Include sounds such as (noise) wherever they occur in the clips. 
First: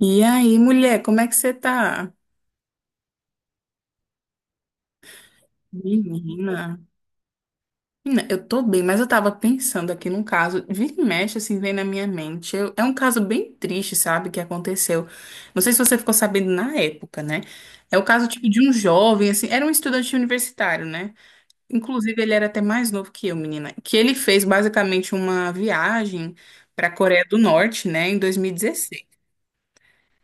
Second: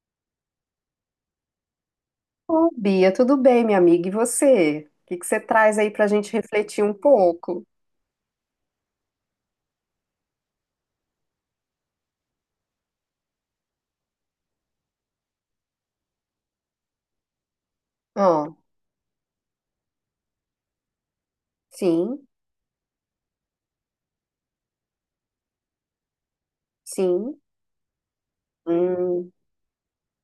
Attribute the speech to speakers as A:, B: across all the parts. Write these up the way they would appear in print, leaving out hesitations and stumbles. A: E aí, mulher, como é que você tá?
B: Ô, Bia, tudo bem, minha amiga? E você? O que que você traz aí pra gente
A: Menina.
B: refletir um pouco?
A: Menina, eu tô bem, mas eu tava pensando aqui num caso, vira e mexe, assim, vem na minha mente. É um caso bem triste, sabe, que aconteceu. Não sei se você ficou sabendo na época, né? É o caso, tipo,
B: Ó,
A: de um jovem, assim, era um estudante universitário, né? Inclusive,
B: sim,
A: ele era até mais novo que eu, menina. Que ele fez, basicamente, uma viagem pra Coreia do
B: sim,
A: Norte, né, em 2016.
B: hum,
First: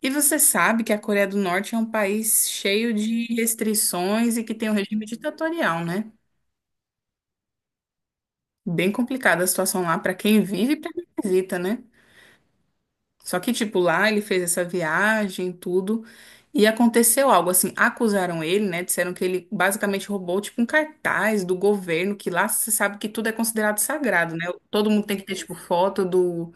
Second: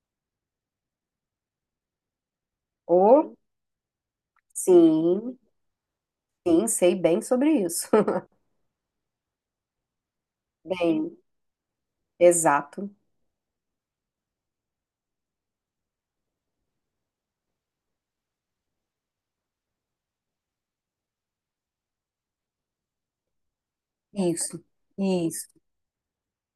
A: E você sabe que a Coreia do Norte é um país cheio de
B: ô,
A: restrições e que tem um regime
B: sim,
A: ditatorial, né?
B: sim, sei bem sobre isso. (laughs)
A: Bem complicada a situação lá para quem vive e para quem
B: Bem,
A: visita, né?
B: exato.
A: Só que, tipo, lá ele fez essa viagem, tudo, e aconteceu algo assim. Acusaram ele, né? Disseram que ele basicamente roubou, tipo, um cartaz do governo, que lá você sabe que tudo é considerado sagrado, né?
B: Isso,
A: Todo mundo tem que ter,
B: isso,
A: tipo, foto do,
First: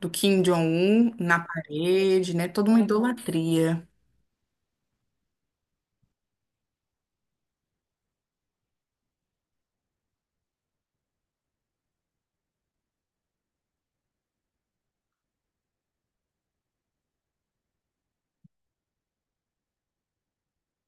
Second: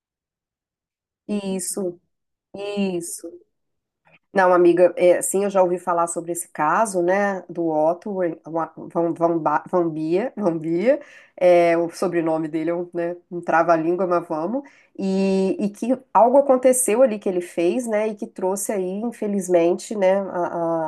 A: do Kim Jong-un na
B: isso,
A: parede, né? Toda uma
B: isso.
A: idolatria.
B: Não, amiga, é, sim, eu já ouvi falar sobre esse caso, né, do Otto Van Bia, (laughs) Van Bia, é, o sobrenome dele é um, né, um trava-língua, mas vamos, e que algo aconteceu ali que ele fez, né, e que trouxe aí, infelizmente, né, a,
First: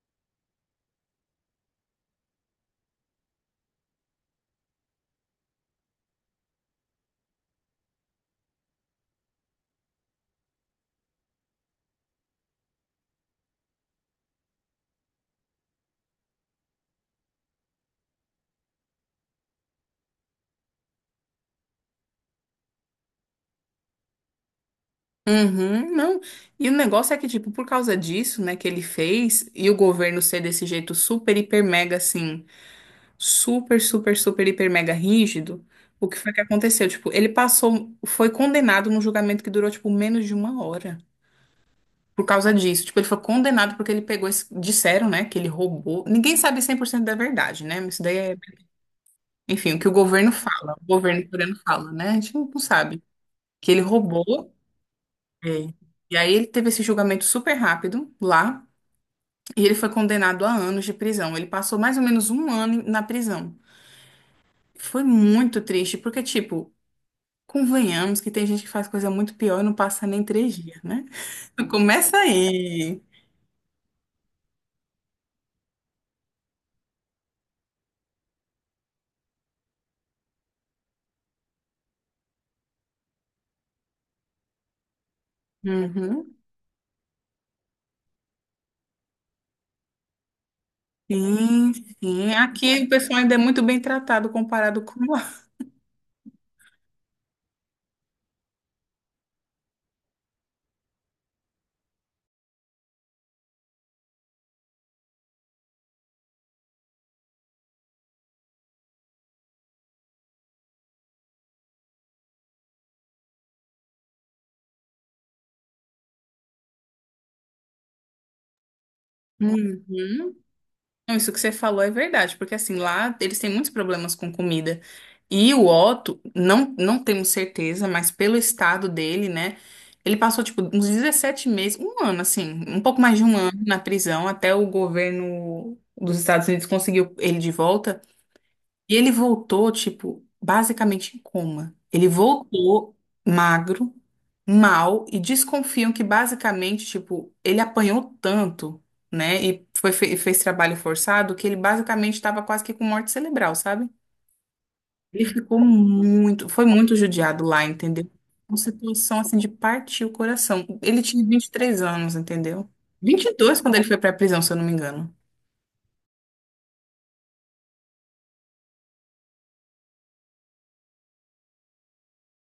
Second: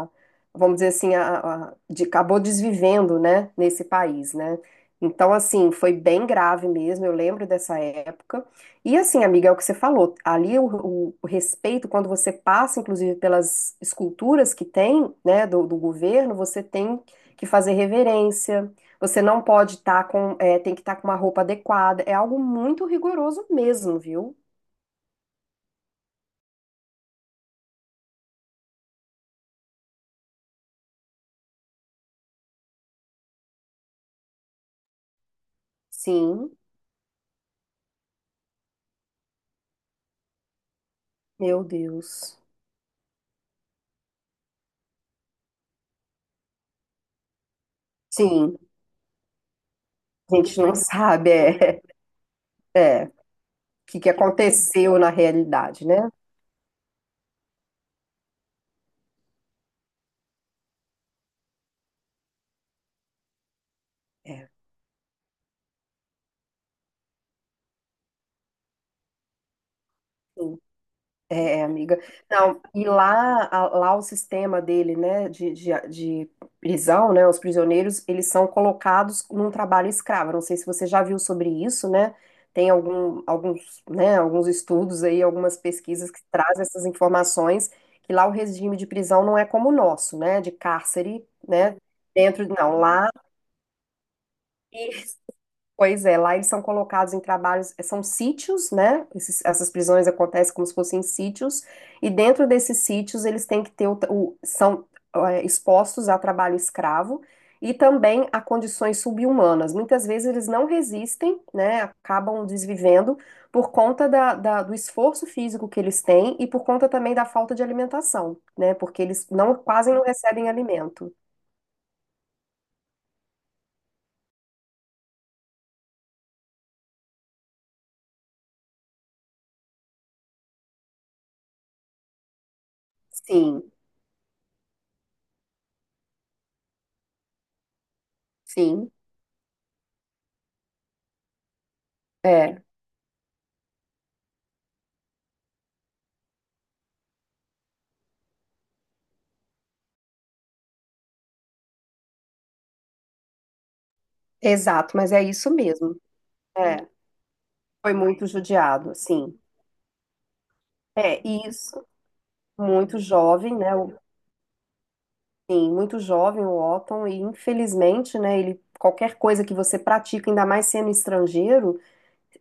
B: a- vamos dizer assim, acabou desvivendo, né, nesse país, né, então, assim, foi bem grave mesmo, eu lembro dessa época, e assim, amiga, é o que você falou. Ali o respeito, quando você passa, inclusive, pelas esculturas que tem, né, do, do governo, você tem que fazer reverência. Você não pode estar com, tem que estar com uma roupa adequada. É algo muito rigoroso mesmo, viu?
A: Uhum, não. E o negócio é que, tipo, por causa disso, né, que ele fez, e o governo ser desse jeito super, hiper, mega, assim, super, super, super, hiper, mega rígido, o que foi que
B: Sim,
A: aconteceu? Tipo, ele passou, foi condenado num julgamento que durou, tipo, menos de uma hora.
B: meu
A: Por
B: Deus.
A: causa disso. Tipo, ele foi condenado porque ele pegou, disseram, né, que ele roubou. Ninguém sabe 100% da verdade, né? Mas isso daí é,
B: Sim,
A: enfim, o que o governo
B: a gente
A: fala,
B: não
A: o governo
B: sabe,
A: coreano fala, né? A gente não sabe.
B: o
A: Que ele
B: que que
A: roubou.
B: aconteceu na
A: É.
B: realidade, né?
A: E aí ele teve esse julgamento super rápido lá e ele foi condenado a anos de prisão. Ele passou mais ou menos um ano na prisão. Foi muito triste, porque, tipo, convenhamos que tem gente que faz coisa muito pior e não passa nem três
B: É.
A: dias, né?
B: É,
A: (laughs)
B: amiga.
A: Começa
B: Não, e
A: aí.
B: lá, o sistema dele, né, de prisão, né, os prisioneiros, eles são colocados num trabalho escravo. Não sei se você já viu sobre isso, né? Tem algum, alguns, né, alguns estudos aí, algumas pesquisas que
A: Uhum.
B: trazem essas informações, que lá o regime de prisão não é como o nosso, né, de cárcere,
A: Sim,
B: né,
A: sim.
B: dentro, não,
A: Aqui o
B: lá
A: pessoal ainda é muito bem tratado comparado com lá.
B: pois é, lá eles são colocados em trabalhos, são sítios, né? Essas prisões acontecem como se fossem sítios, e dentro desses sítios eles têm que ter são é, expostos a trabalho escravo e também a condições subhumanas. Muitas vezes eles não resistem, né? Acabam desvivendo por conta do esforço físico que eles têm e por conta também da falta de alimentação, né? Porque eles não quase não recebem alimento.
A: Não, isso que você falou é verdade, porque assim, lá eles têm muitos problemas com comida. E o Otto, não, não temos certeza, mas pelo estado dele, né? Ele passou, tipo, uns 17 meses, um ano, assim, um pouco mais de um ano
B: Sim,
A: na prisão, até o governo dos Estados Unidos conseguiu ele de volta.
B: sim,
A: E ele voltou, tipo, basicamente em coma. Ele
B: é,
A: voltou magro, mal, e desconfiam que basicamente, tipo, ele apanhou tanto, né? E foi, fez trabalho forçado, que ele basicamente estava quase que com morte cerebral, sabe?
B: exato, mas é
A: Ele
B: isso
A: ficou
B: mesmo.
A: muito, foi muito judiado lá,
B: Foi
A: entendeu?
B: muito
A: Uma
B: judiado,
A: situação assim
B: sim.
A: de partir o coração. Ele
B: É,
A: tinha 23
B: isso,
A: anos, entendeu?
B: muito
A: Vinte e
B: jovem,
A: dois quando
B: né?
A: ele foi pra prisão, se eu não me engano.
B: Sim, muito jovem o Otton, e infelizmente, né, ele, qualquer coisa que você pratica, ainda mais sendo estrangeiro,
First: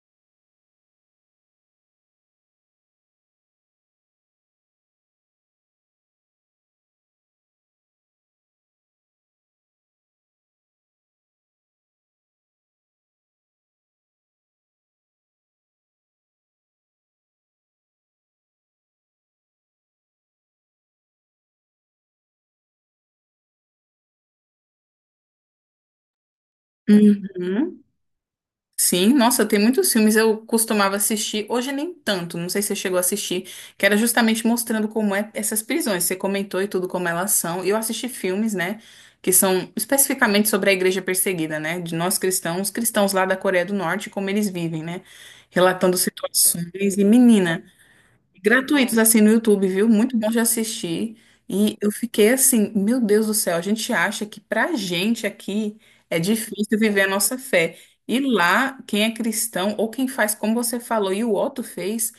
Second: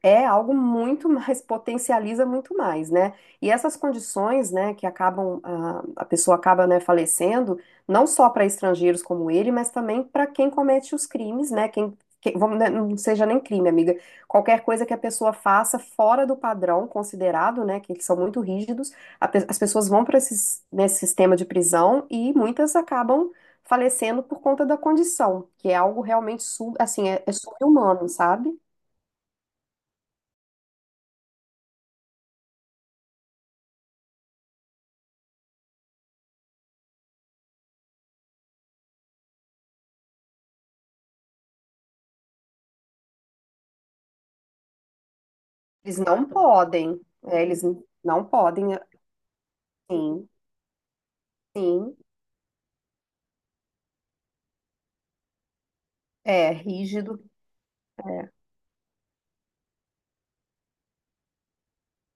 B: é algo muito mais, (laughs) potencializa muito mais, né? E essas condições, né, que acabam, a pessoa acaba, né, falecendo, não só para estrangeiros como ele, mas também para quem comete os crimes, né? Vamos, né, não seja nem crime, amiga. Qualquer coisa que a pessoa faça fora do padrão considerado, né, que eles são muito rígidos, as pessoas vão para esse sistema de prisão e muitas acabam falecendo por conta da condição, que é algo realmente, assim,
A: Uhum.
B: sobre-humano, sabe?
A: Sim, nossa, tem muitos filmes eu costumava assistir, hoje nem tanto, não sei se você chegou a assistir, que era justamente mostrando como é essas prisões, você comentou e tudo como elas são. E eu assisti filmes, né, que são especificamente sobre a igreja perseguida, né, de nós cristãos, cristãos lá da Coreia do Norte, como eles vivem, né, relatando
B: Eles não
A: situações.
B: podem,
A: E menina,
B: eles não podem,
A: gratuitos assim no YouTube, viu? Muito bom
B: sim,
A: de assistir. E eu
B: sim,
A: fiquei assim, meu Deus do céu, a gente acha que pra gente aqui é
B: é
A: difícil viver a
B: rígido,
A: nossa fé. E lá, quem é cristão ou quem faz como você falou e o Otto fez,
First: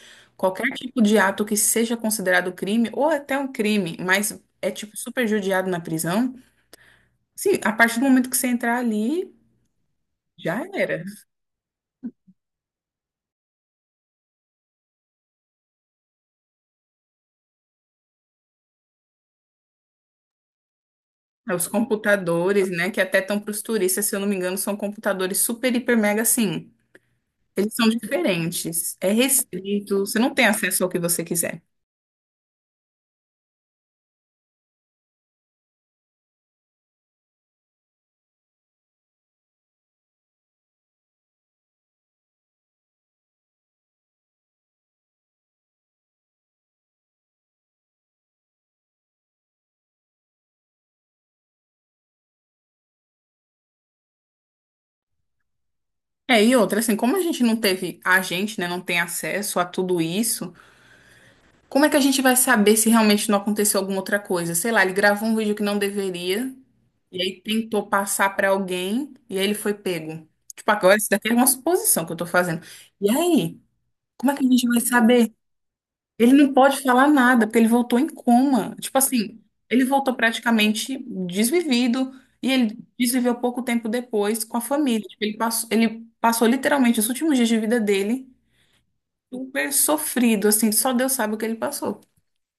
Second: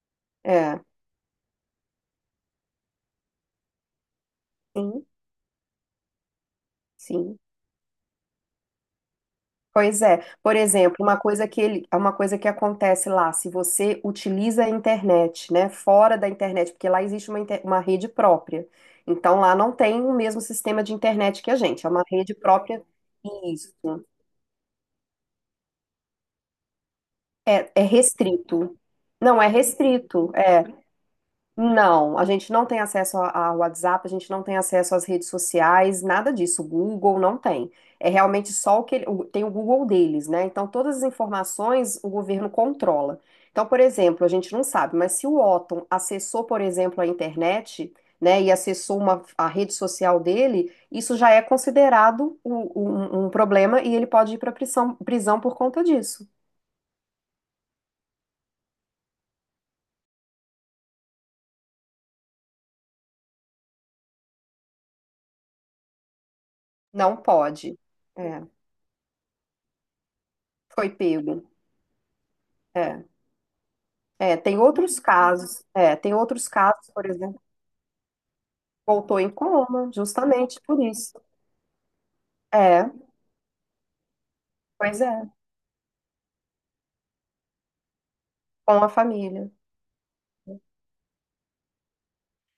B: é,
A: qualquer
B: é,
A: tipo de ato que seja considerado crime ou até um crime, mas é tipo
B: sim,
A: super judiado na prisão.
B: sim.
A: Sim, a partir do momento que você entrar ali,
B: Pois é, por
A: já
B: exemplo,
A: era.
B: uma coisa que ele, uma coisa que acontece lá, se você utiliza a internet, né, fora da internet, porque lá existe uma rede própria. Então lá não tem o mesmo sistema de internet que a
A: Os
B: gente, é uma rede
A: computadores,
B: própria.
A: né, que até estão para os
B: Isso.
A: turistas, se eu não me engano, são computadores super, hiper, mega assim.
B: É,
A: Eles
B: é
A: são
B: restrito.
A: diferentes, é
B: Não é
A: restrito, você
B: restrito.
A: não tem acesso ao que você quiser.
B: Não, a gente não tem acesso a WhatsApp, a gente não tem acesso às redes sociais, nada disso. O Google não tem. É realmente só o que ele- o- tem o Google deles, né? Então todas as informações o governo controla. Então, por exemplo, a gente não sabe, mas se o Otton acessou, por exemplo, a internet, né, e acessou uma, a rede social dele, isso já é considerado um problema e ele pode ir para prisão, por conta disso.
A: É, e outra, assim, como a gente não teve, a gente, né, não tem acesso a tudo isso, como é que a gente vai saber se realmente não aconteceu alguma outra coisa? Sei lá, ele gravou um vídeo que não deveria,
B: Não
A: e aí
B: pode.
A: tentou passar
B: É,
A: pra alguém, e aí ele foi pego. Tipo,
B: foi
A: agora isso daqui é
B: pego.
A: uma suposição que eu tô fazendo.
B: É.
A: E aí, como é
B: É,
A: que a
B: tem
A: gente vai
B: outros
A: saber.
B: casos,
A: Ele não pode
B: por
A: falar
B: exemplo,
A: nada, porque ele voltou em coma. Tipo
B: voltou em
A: assim, ele
B: coma,
A: voltou
B: justamente por
A: praticamente
B: isso.
A: desvivido e ele
B: É,
A: desviveu pouco tempo depois com a
B: pois
A: família.
B: é,
A: Tipo, ele passou literalmente os últimos dias de vida dele
B: com a família.
A: super sofrido, assim, só Deus sabe o que ele passou.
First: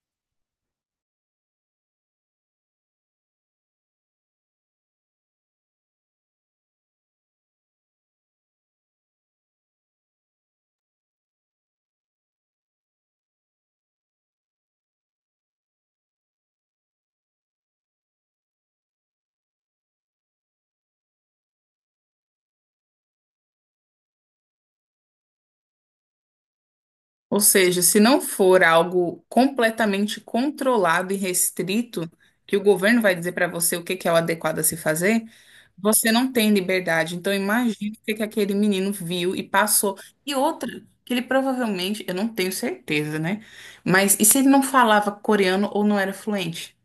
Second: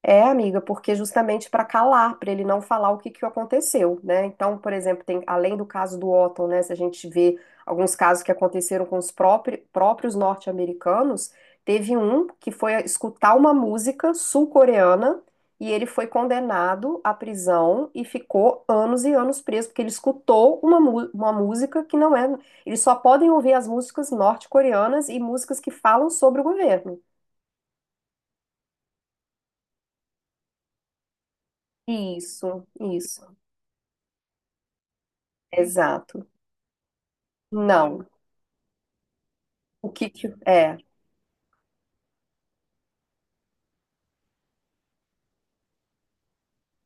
B: É, amiga, porque justamente para calar, para ele não falar o que que aconteceu, né? Então, por exemplo, tem além do caso do Otton, né? Se a gente vê alguns casos que aconteceram com os próprios norte-americanos, teve um que foi escutar uma música sul-coreana e ele foi condenado à prisão e ficou anos e anos preso, porque ele escutou uma música que não é. Eles só podem ouvir as músicas norte-coreanas e músicas que falam sobre o governo.
A: Ou seja, se não for algo completamente controlado e restrito, que o
B: Isso,
A: governo vai dizer
B: isso,
A: para você o que que é o adequado a se fazer, você
B: exato.
A: não tem liberdade. Então, imagine o
B: Não.
A: que que aquele menino viu e
B: O
A: passou.
B: que que?
A: E outra,
B: É.
A: que ele provavelmente, eu não tenho certeza, né? Mas e se ele não falava coreano ou não era fluente?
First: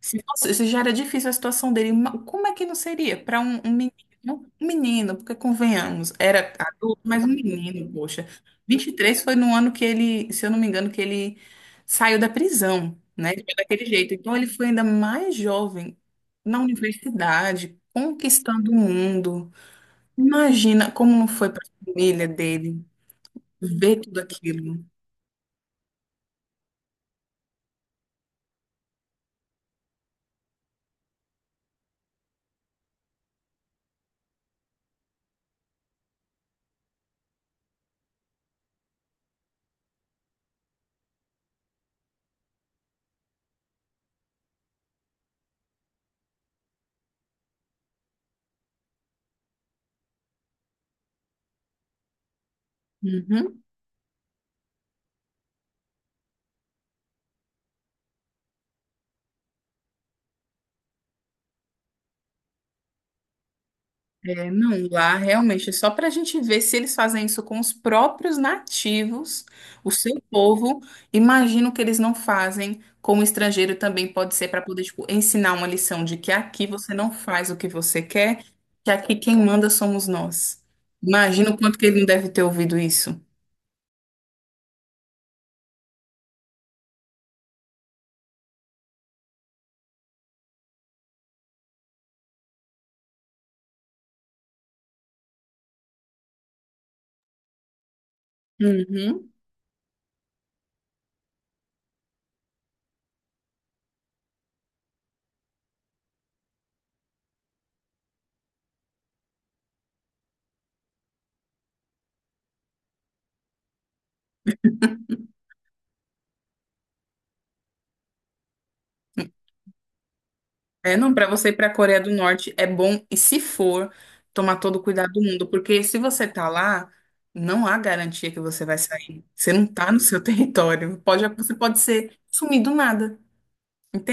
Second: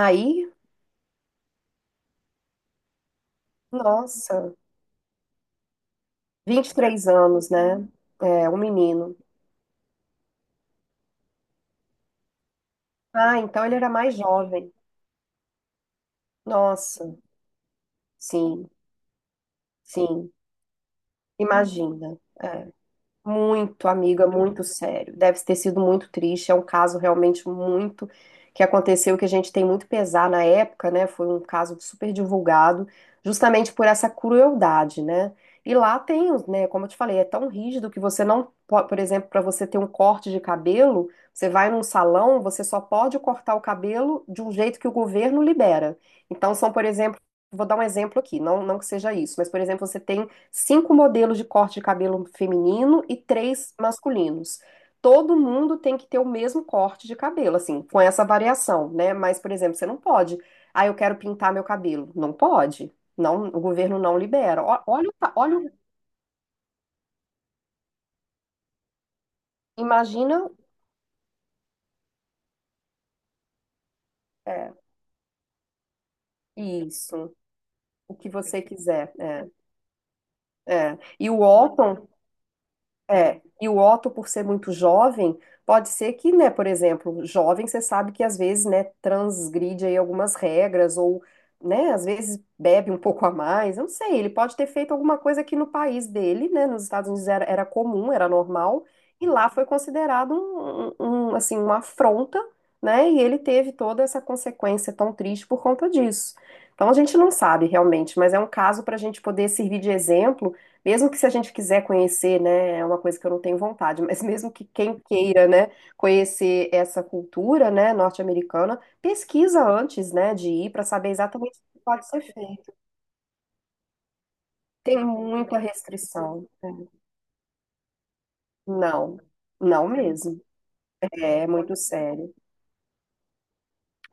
A: Se fosse- se já era difícil a situação dele, como é que não seria para um, menino?
B: nossa,
A: Um menino, porque convenhamos, era
B: vinte e
A: adulto,
B: três
A: mas um
B: anos, né?
A: menino, poxa.
B: É, um
A: Vinte e
B: menino.
A: três foi no ano que ele, se eu não me engano, que ele saiu da prisão, né?
B: Ah,
A: Ele foi
B: então ele
A: daquele
B: era
A: jeito.
B: mais
A: Então ele foi
B: jovem.
A: ainda mais jovem na
B: Nossa,
A: universidade,
B: sim,
A: conquistando o mundo.
B: sim.
A: Imagina como não foi para a
B: Imagina.
A: família
B: É.
A: dele
B: Muito,
A: ver tudo
B: amiga, muito
A: aquilo.
B: sério. Deve ter sido muito triste. É um caso realmente muito que aconteceu, que a gente tem muito pesar na época, né? Foi um caso super divulgado, justamente por essa crueldade, né? E lá tem, os, né? Como eu te falei, é tão rígido que você não pode, por exemplo, para você ter um corte de cabelo, você vai num salão, você só pode cortar o cabelo de um jeito que o governo libera. Então, são, por exemplo, vou dar um exemplo aqui, não, não que seja isso, mas, por exemplo, você tem cinco modelos de corte de cabelo feminino e
A: Uhum.
B: três masculinos. Todo mundo tem que ter o mesmo corte de cabelo, assim, com essa variação, né? Mas, por exemplo, você não pode. Ah, eu quero pintar meu cabelo. Não pode. Não, o governo não
A: É,
B: libera.
A: não,
B: Olha,
A: lá
B: olha,
A: realmente é só para a gente ver se eles fazem isso com os próprios nativos, o seu
B: imagina,
A: povo. Imagino que eles não fazem com o estrangeiro também, pode ser para
B: é,
A: poder, tipo, ensinar uma lição de que aqui você não
B: isso,
A: faz o que você
B: o que
A: quer,
B: você
A: que
B: quiser.
A: aqui quem
B: É,
A: manda somos nós.
B: é. E o
A: Imagino o quanto que ele não
B: Walton.
A: deve ter ouvido isso.
B: É, e o Otto, por ser muito jovem, pode ser que, né, por exemplo, jovem, você sabe que às vezes, né, transgride aí algumas regras ou, né, às vezes bebe um pouco a mais, eu não sei, ele pode ter feito alguma coisa que no país dele, né, nos Estados Unidos era, comum, era normal, e
A: Uhum.
B: lá foi considerado assim, uma afronta, né, e ele teve toda essa consequência tão triste por conta disso. Então a gente não sabe realmente, mas é um caso para a gente poder servir de exemplo mesmo que se a gente quiser conhecer, né, é uma coisa que eu não tenho vontade, mas mesmo que quem queira, né, conhecer essa cultura, né, norte-americana, pesquisa antes, né, de ir para
A: É,
B: saber
A: não, para você ir
B: exatamente
A: para a
B: o que
A: Coreia
B: pode
A: do
B: ser
A: Norte é
B: feito.
A: bom, e se for, tomar todo o
B: Tem
A: cuidado do mundo,
B: muita
A: porque se você
B: restrição.
A: tá lá, não há garantia que você vai
B: Não,
A: sair. Você não
B: não
A: tá no seu (laughs)
B: mesmo.
A: território.
B: É
A: Você
B: muito
A: pode ser
B: sério.
A: sumido do nada,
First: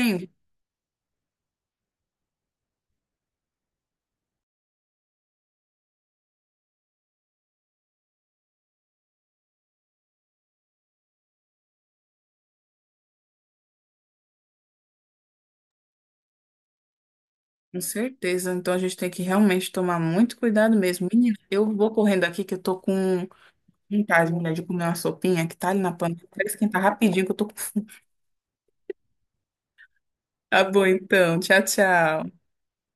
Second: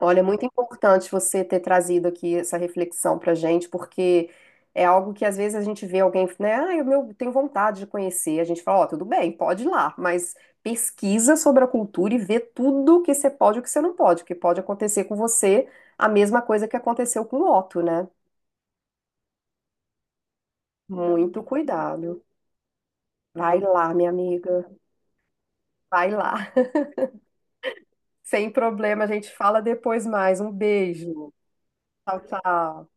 B: Olha, é muito importante você ter trazido aqui essa reflexão pra gente, porque é algo que às vezes a gente vê alguém, né? Ah, eu meu, tenho vontade de conhecer. A gente fala, ó, tudo bem, pode ir lá, mas pesquisa sobre a cultura e vê tudo que você pode e o que você não pode, porque pode acontecer com você a mesma coisa que aconteceu com o Otto,
A: Com
B: né?
A: certeza. Então a gente tem que realmente tomar muito cuidado mesmo. Menina,
B: Muito
A: eu vou
B: cuidado.
A: correndo aqui que eu tô com
B: Vai lá, minha
A: vontade, mulher, de
B: amiga,
A: comer uma sopinha que tá ali na
B: vai
A: panela. Quero
B: lá.
A: esquentar rapidinho que eu tô com.
B: (laughs) Sem problema, a gente fala depois mais. Um
A: Tá bom,
B: beijo.
A: então. Tchau,
B: Tchau,
A: tchau.
B: tchau.